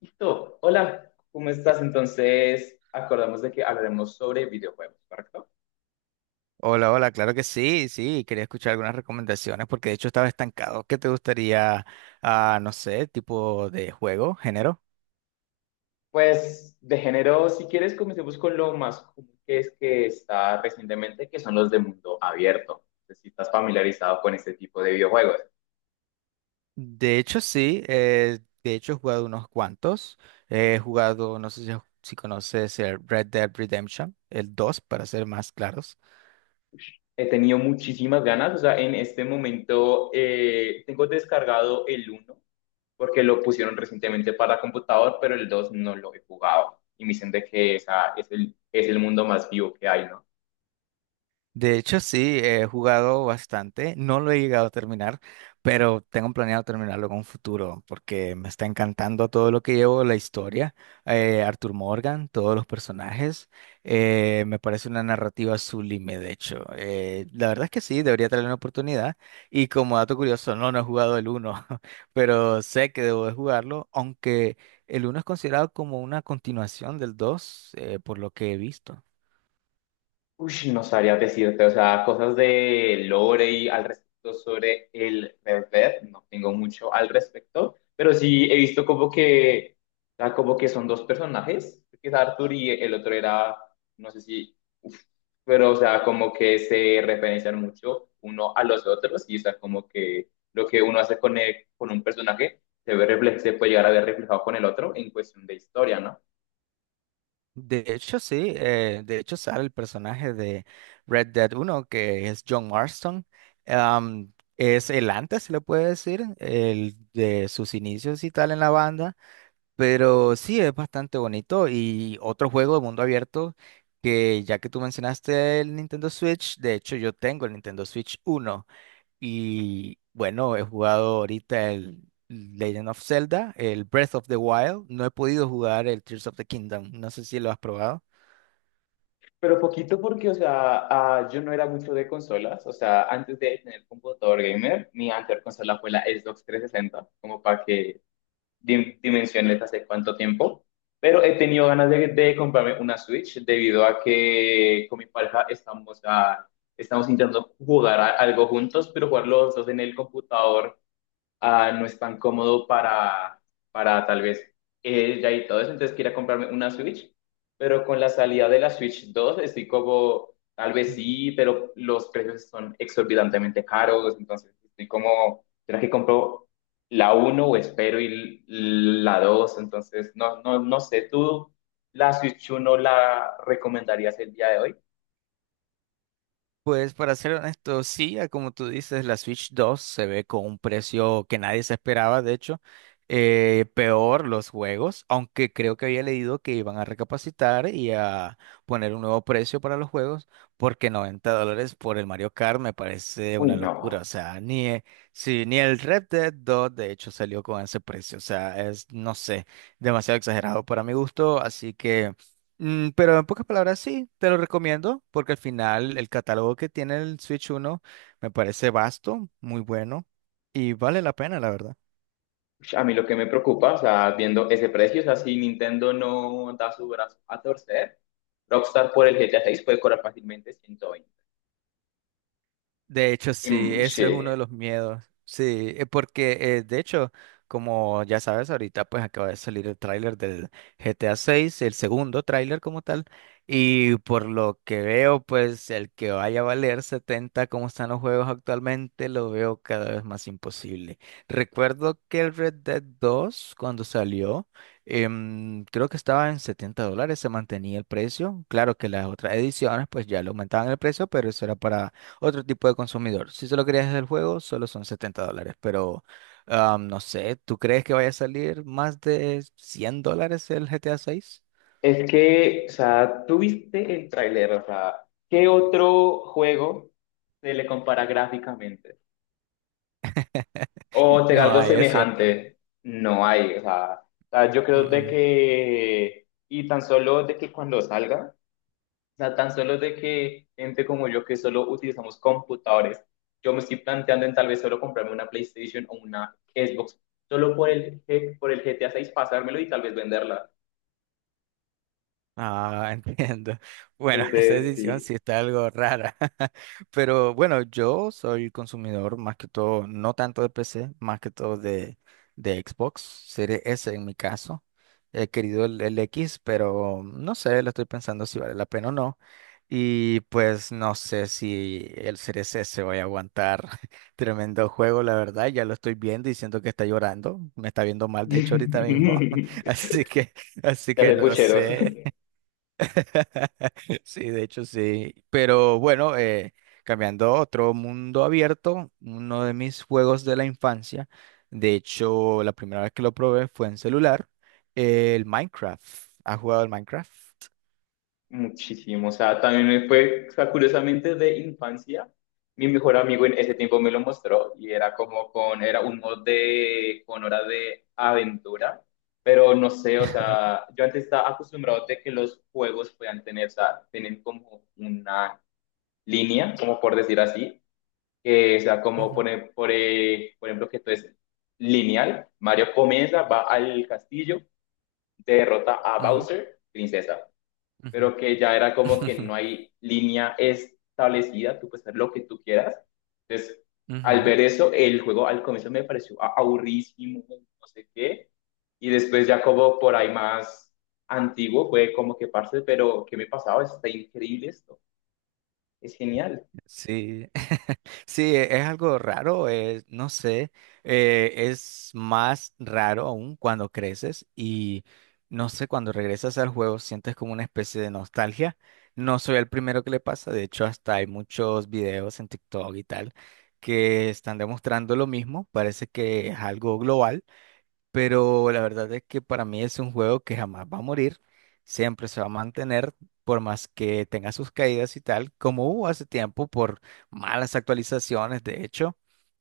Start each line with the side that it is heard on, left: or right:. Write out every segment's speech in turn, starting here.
left: Listo. Hola, ¿cómo estás? Entonces, acordamos de que hablaremos sobre videojuegos, ¿correcto?
right: Hola, hola, claro que sí, sí, quería escuchar algunas recomendaciones porque de hecho estaba estancado. ¿Qué te gustaría, no sé, tipo de juego, género?
left: Pues de género, si quieres, comencemos con lo más común que es que está recientemente, que son los de mundo abierto. No sé si estás familiarizado con este tipo de videojuegos.
right: De hecho sí, de hecho he jugado unos cuantos. He jugado, no sé si conoces el Red Dead Redemption, el 2 para ser más claros.
left: He tenido muchísimas ganas, o sea, en este momento tengo descargado el uno porque lo pusieron recientemente para computador, pero el 2 no lo he jugado. Y me dicen de que esa es es el mundo más vivo que hay, ¿no?
right: De hecho, sí, he jugado bastante, no lo he llegado a terminar, pero tengo planeado terminarlo en un futuro porque me está encantando todo lo que llevo, la historia, Arthur Morgan, todos los personajes, me parece una narrativa sublime, de hecho. La verdad es que sí, debería tener una oportunidad y como dato curioso, no, no he jugado el uno, pero sé que debo de jugarlo, aunque el uno es considerado como una continuación del 2 por lo que he visto.
left: Uy, no sabría decirte. O sea, cosas de lore y al respecto sobre el Red Dead, no tengo mucho al respecto, pero sí he visto como que, o sea, como que son dos personajes, que es Arthur y el otro era, no sé si, uf, pero o sea, como que se referencian mucho uno a los otros y o sea, como que lo que uno hace con, con un personaje se ve se puede llegar a ver reflejado con el otro en cuestión de historia, ¿no?
right: De hecho, sí, de hecho sale el personaje de Red Dead uno que es John Marston. Es el antes, se le puede decir, el de sus inicios y tal en la banda, pero sí, es bastante bonito. Y otro juego de mundo abierto, que ya que tú mencionaste el Nintendo Switch, de hecho yo tengo el Nintendo Switch uno y bueno, he jugado ahorita el Legend of Zelda, el Breath of the Wild. No he podido jugar el Tears of the Kingdom, no sé si lo has probado.
left: Pero poquito porque, o sea, ah, yo no era mucho de consolas, o sea, antes de tener computador gamer, mi anterior consola fue la Xbox 360, como para que dimensiones hace cuánto tiempo, pero he tenido ganas de comprarme una Switch debido a que con mi pareja estamos, ah, estamos intentando jugar algo juntos, pero jugar los dos en el computador ah, no es tan cómodo para tal vez ella y todo eso, entonces quiera comprarme una Switch, pero con la salida de la Switch 2 estoy como, tal vez
right: Ujú.
left: sí, pero los precios son exorbitantemente caros, entonces estoy como, ¿será que compro la uno o espero y la dos? Entonces, no sé, ¿tú la Switch uno la recomendarías el día de hoy?
right: Pues para ser honesto, sí, a como tú dices, la Switch 2 se ve con un precio que nadie se esperaba, de hecho, peor los juegos, aunque creo que había leído que iban a recapacitar y a poner un nuevo precio para los juegos, porque $90 por el Mario Kart me parece
left: Uy,
right: una locura.
left: no.
right: O sea, ni, sí, ni el Red Dead 2 de hecho salió con ese precio, o sea, es, no sé, demasiado exagerado para mi gusto, así que. Mm, pero en pocas palabras, sí, te lo recomiendo, porque al final el catálogo que tiene el Switch uno me parece vasto, muy bueno y vale la pena, la verdad.
left: Ush, a mí lo que me preocupa, o sea, viendo ese precio, o sea, si Nintendo no da su brazo a torcer, Rockstar por el GTA 6 puede cobrar fácilmente 120.
right: De hecho, sí,
left: Mm,
right: eso es uno de
left: sí.
right: los miedos. Sí, porque de hecho, como ya sabes, ahorita pues acaba de salir el tráiler del GTA 6, el segundo tráiler como tal, y por lo que veo, pues el que vaya a valer 70 como están los juegos actualmente, lo veo cada vez más imposible. Recuerdo que el Red Dead 2, cuando salió, creo que estaba en $70, se mantenía el precio. Claro que las otras ediciones pues ya le aumentaban el precio, pero eso era para otro tipo de consumidor. Si solo querías el juego, solo son $70. Pero no sé, ¿tú crees que vaya a salir más de $100 el GTA 6?
left: Es que, o sea, tú viste el tráiler, o sea, ¿qué otro juego se le compara gráficamente? O te da
right: No
left: algo
right: hay, es cierto.
left: semejante. No hay, o sea, yo
right: Mm,
left: creo de
right: mm.
left: que, y tan solo de que cuando salga. O sea, tan solo de que gente como yo que solo utilizamos computadores, yo me estoy planteando en tal vez solo comprarme una PlayStation o una Xbox, solo por por el GTA seis pasármelo y tal vez venderla.
right: Ah, entiendo. Bueno, esa
left: Entonces,
right: decisión
left: sí.
right: sí está algo rara. Pero bueno, yo soy consumidor más que todo, no tanto de PC, más que todo de Xbox, Series S en mi caso. He querido el X, pero no sé, lo estoy pensando si vale la pena o no. Y pues no sé si el C CRC se va a aguantar. Tremendo juego, la verdad. Ya lo estoy viendo y siento que está llorando. Me está viendo mal, de hecho, ahorita mismo. Así que, así
left: Ya
right: que
left: sé,
right: no
left: pucheros.
right: sé. Sí, de hecho, sí. Pero bueno, cambiando a otro mundo abierto, uno de mis juegos de la infancia. De hecho, la primera vez que lo probé fue en celular. El Minecraft. ¿Has jugado el Minecraft?
left: Muchísimo, o sea, también me fue, o sea, curiosamente de infancia, mi mejor amigo en ese tiempo me lo mostró y era como era un mod de, con hora de aventura, pero no sé, o sea, yo antes estaba acostumbrado de que los juegos puedan tener, o sea, tienen como una línea, como por decir así, que, o sea, como
right: Ujú,
left: por ejemplo, que esto es lineal. Mario comienza, va al castillo, derrota a
right: ujú,
left: Bowser, princesa,
right: ujú.
left: pero que ya era como que no hay línea establecida, tú puedes hacer lo que tú quieras. Entonces, al
right: Ujú,
left: ver eso, el juego al comienzo me pareció aburridísimo, no sé qué, y después ya como por ahí más antiguo fue como que parce, pero ¿qué me pasaba? Está increíble esto, es genial.
right: sí. Sí, es algo raro, no sé, es más raro aún cuando creces y no sé, cuando regresas al juego sientes como una especie de nostalgia. No soy el primero que le pasa, de hecho hasta hay muchos videos en TikTok y tal que están demostrando lo mismo, parece que es algo global. Pero la verdad es que para mí es un juego que jamás va a morir, siempre se va a mantener, por más que tenga sus caídas y tal, como hubo hace tiempo por malas actualizaciones, de hecho.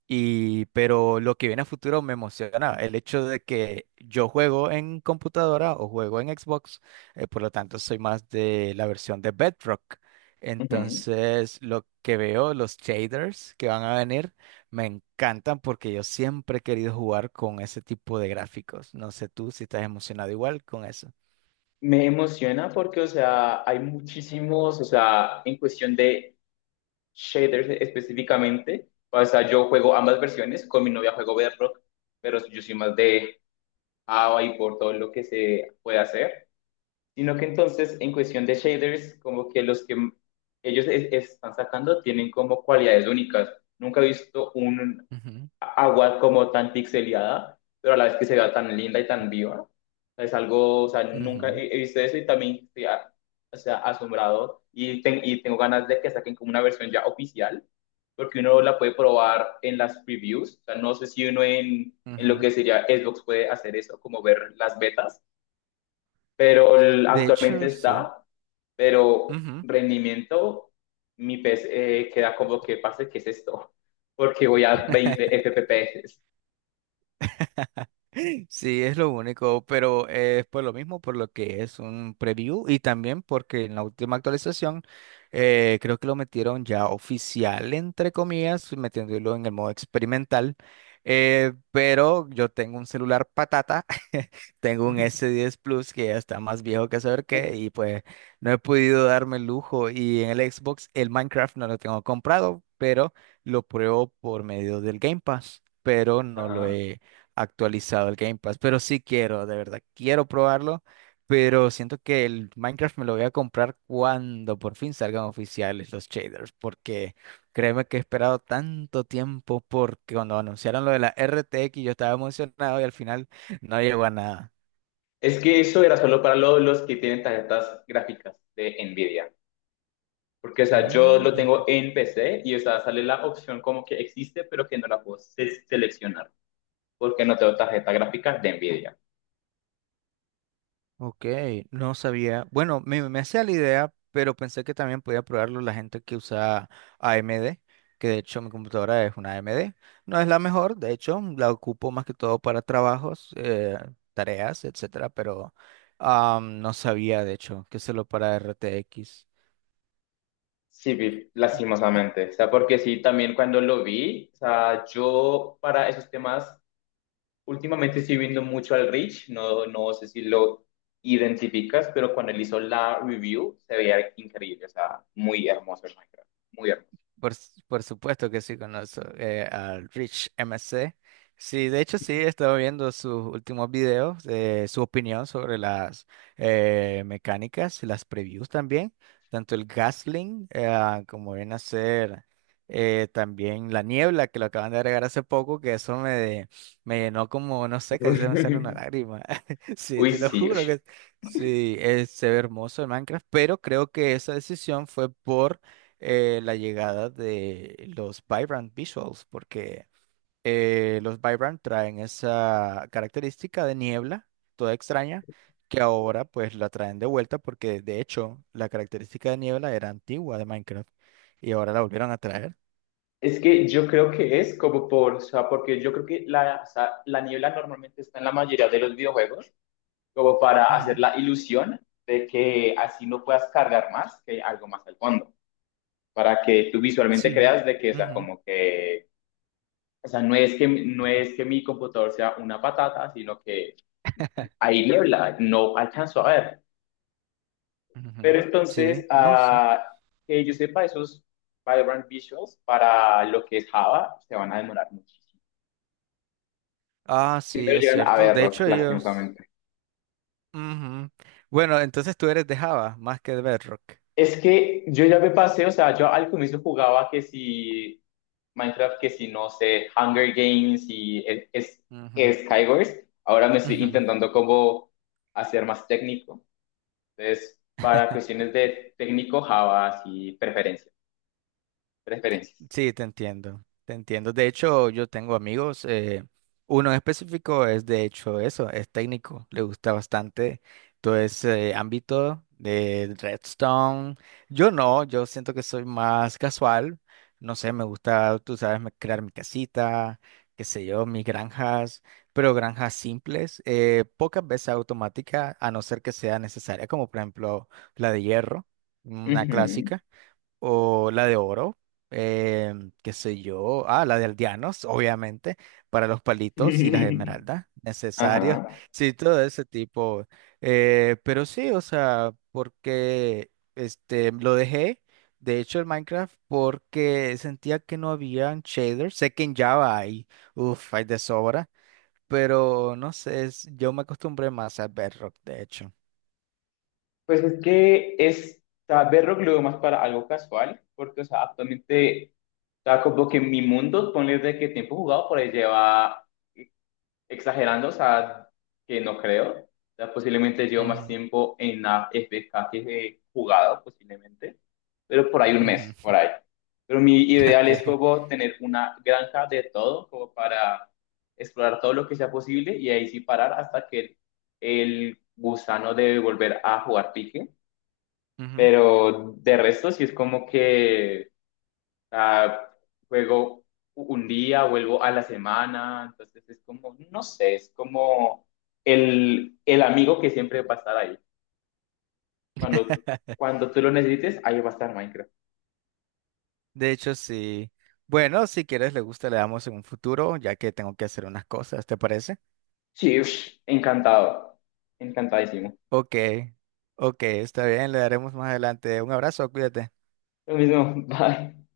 right: Y, pero lo que viene a futuro me emociona, el hecho de que yo juego en computadora o juego en Xbox, por lo tanto soy más de la versión de Bedrock.
left: Ujú.
right: Entonces, lo que veo, los shaders que van a venir. Me encantan porque yo siempre he querido jugar con ese tipo de gráficos. No sé tú si estás emocionado igual con eso.
left: Me emociona porque, o sea, hay muchísimos, o sea, en cuestión de shaders específicamente. O sea, yo juego ambas versiones, con mi novia juego Bedrock, pero yo soy más de AVA y por todo lo que se puede hacer, sino que entonces en cuestión de shaders, como que los que ellos están sacando tienen como cualidades únicas. Nunca he visto un
right: Ujú,
left: agua como tan pixeleada, pero a la vez que se vea tan linda y tan viva. Es algo, o sea, nunca
right: ujú,
left: he visto eso y también estoy o sea, asombrado y, y tengo ganas de que saquen como una versión ya oficial, porque uno la puede probar en las previews. O sea, no sé si uno en lo
right: ujú.
left: que sería Xbox puede hacer eso, como ver las betas, pero
right: De
left: actualmente
right: hecho, sí.
left: está, pero
right: Ujú.
left: rendimiento, mi PC queda como que pase, ¿qué es esto? Porque voy a 20 FPS.
right: Sí, es lo único, pero es por lo mismo, por lo que es un preview y también porque en la última actualización creo que lo metieron ya oficial, entre comillas, metiéndolo en el modo experimental, pero yo tengo un celular patata. Tengo un S10 Plus que ya está más viejo que saber
left: Uf,
right: qué, y pues no he podido darme el lujo, y en el Xbox el Minecraft no lo tengo comprado, pero lo pruebo por medio del Game Pass, pero no lo
left: ajá.
right: he actualizado el Game Pass, pero sí quiero, de verdad, quiero probarlo, pero siento que el Minecraft me lo voy a comprar cuando por fin salgan oficiales los shaders, porque créeme que he esperado tanto tiempo porque cuando anunciaron lo de la RTX yo estaba emocionado y al final no llegó a nada.
left: Es que eso era solo para los que tienen tarjetas gráficas de Nvidia. Porque, o sea, yo
right: Mm,
left: lo
right: mm.
left: tengo en PC y, o sea, sale la opción como que existe, pero que no la puedo seleccionar. Porque no tengo tarjeta gráfica de Nvidia.
right: Ok, no sabía. Bueno, me hacía la idea, pero pensé que también podía probarlo la gente que usa AMD, que de hecho mi computadora es una AMD. No es la mejor, de hecho, la ocupo más que todo para trabajos, tareas, etcétera, pero no sabía de hecho que solo para RTX.
left: Sí, vi, lastimosamente. O sea, porque sí, también cuando lo vi, o sea, yo para esos temas, últimamente estoy viendo mucho al Rich. No, no sé si lo identificas, pero cuando él hizo la review, se veía increíble. O sea, muy hermoso el Minecraft. Muy hermoso.
right: Por supuesto que sí conozco al Rich MC. Sí, de hecho sí, he estado viendo sus últimos videos, su opinión sobre las mecánicas, las previews también, tanto el Gasling como viene a ser también la niebla que lo acaban de agregar hace poco, que eso me llenó como, no sé, casi se me sale una lágrima. Sí,
left: Uy,
right: te lo
left: sí.
right: juro
left: Uy.
right: que sí, es se ve hermoso el Minecraft, pero creo que esa decisión fue por la llegada de los Vibrant Visuals, porque los Vibrant traen esa característica de niebla, toda extraña, que ahora pues la traen de vuelta porque de hecho la característica de niebla era antigua de Minecraft y ahora la volvieron a traer.
left: Es que yo creo que es como por, o sea, porque yo creo que la, o sea, la niebla normalmente está en la mayoría de los videojuegos, como para hacer
right: Ujú,
left: la ilusión de que así no puedas cargar más, que hay algo más al fondo, para que tú visualmente
right: sí.
left: creas de que, o sea,
right: Ujú.
left: como que, o sea, no es que mi computador sea una patata, sino que hay niebla, no alcanzo a ver. Pero
right: Ujú, sí,
left: entonces,
right: no sé.
left: ah, que yo sepa, esos Vibrant Visuals para lo que es Java se van a demorar muchísimo.
right: Ah, sí,
left: Primero
right: es
left: llegan a
right: cierto. De
left: Bedrock,
right: hecho, ellos.
left: lastimosamente.
right: Ujú. Bueno, entonces tú eres de Java más que de Bedrock.
left: Es que yo ya me pasé, o sea, yo al comienzo jugaba que si Minecraft, que si no sé, Hunger Games y
right: Ujú,
left: es Skywars. Ahora me estoy
right: ujú.
left: intentando como hacer más técnico. Entonces, para cuestiones de técnico, Java, y preferencias. Preferencias.
right: Sí, te entiendo, te entiendo. De hecho, yo tengo amigos, uno en específico es de hecho eso, es técnico, le gusta bastante todo ese ámbito de Redstone. Yo no, yo siento que soy más casual, no sé, me gusta, tú sabes, crear mi casita, qué sé yo, mis granjas, pero granjas simples, pocas veces automática, a no ser que sea necesaria, como por ejemplo la de hierro, una
left: Ujú.
right: clásica. O la de oro, eh, qué sé yo. Ah, la de aldeanos, obviamente, para los palitos y las esmeraldas, necesarios.
left: Ajá.
right: Sí, todo ese tipo. Pero sí, o sea, porque este, lo dejé, de hecho, el Minecraft, porque sentía que no habían shaders. Sé que en Java hay, uff, hay de sobra, pero no sé, yo me acostumbré más a Bedrock, de hecho.
left: Pues es que es, o sea, verlo lo veo más para algo casual, porque, o sea, actualmente, o sea, como que mi mundo, ponle de que tiempo jugado por ahí lleva, eh, exagerando, o sea, que no creo, o sea, posiblemente llevo más
right: Ujú,
left: tiempo en la FK que he jugado, posiblemente, pero por ahí 1 mes,
right: ujú,
left: por ahí. Pero mi ideal es
right: ok,
left: como tener una granja de todo, como para explorar todo lo que sea posible y ahí sí parar hasta que el gusano de volver a jugar pique,
right: ujú.
left: pero de resto, sí es como que ah, juego un día, vuelvo a la semana, entonces es como, no sé, es como el amigo que siempre va a estar ahí. Cuando, cuando tú lo necesites, ahí va a estar Minecraft.
right: De hecho, sí. Bueno, si quieres, le gusta, le damos en un futuro, ya que tengo que hacer unas cosas, ¿te parece?
left: Sí, ush, encantado, encantadísimo.
right: Ok, ok, está bien, le daremos más adelante. Un abrazo, cuídate.
left: Lo mismo, bye.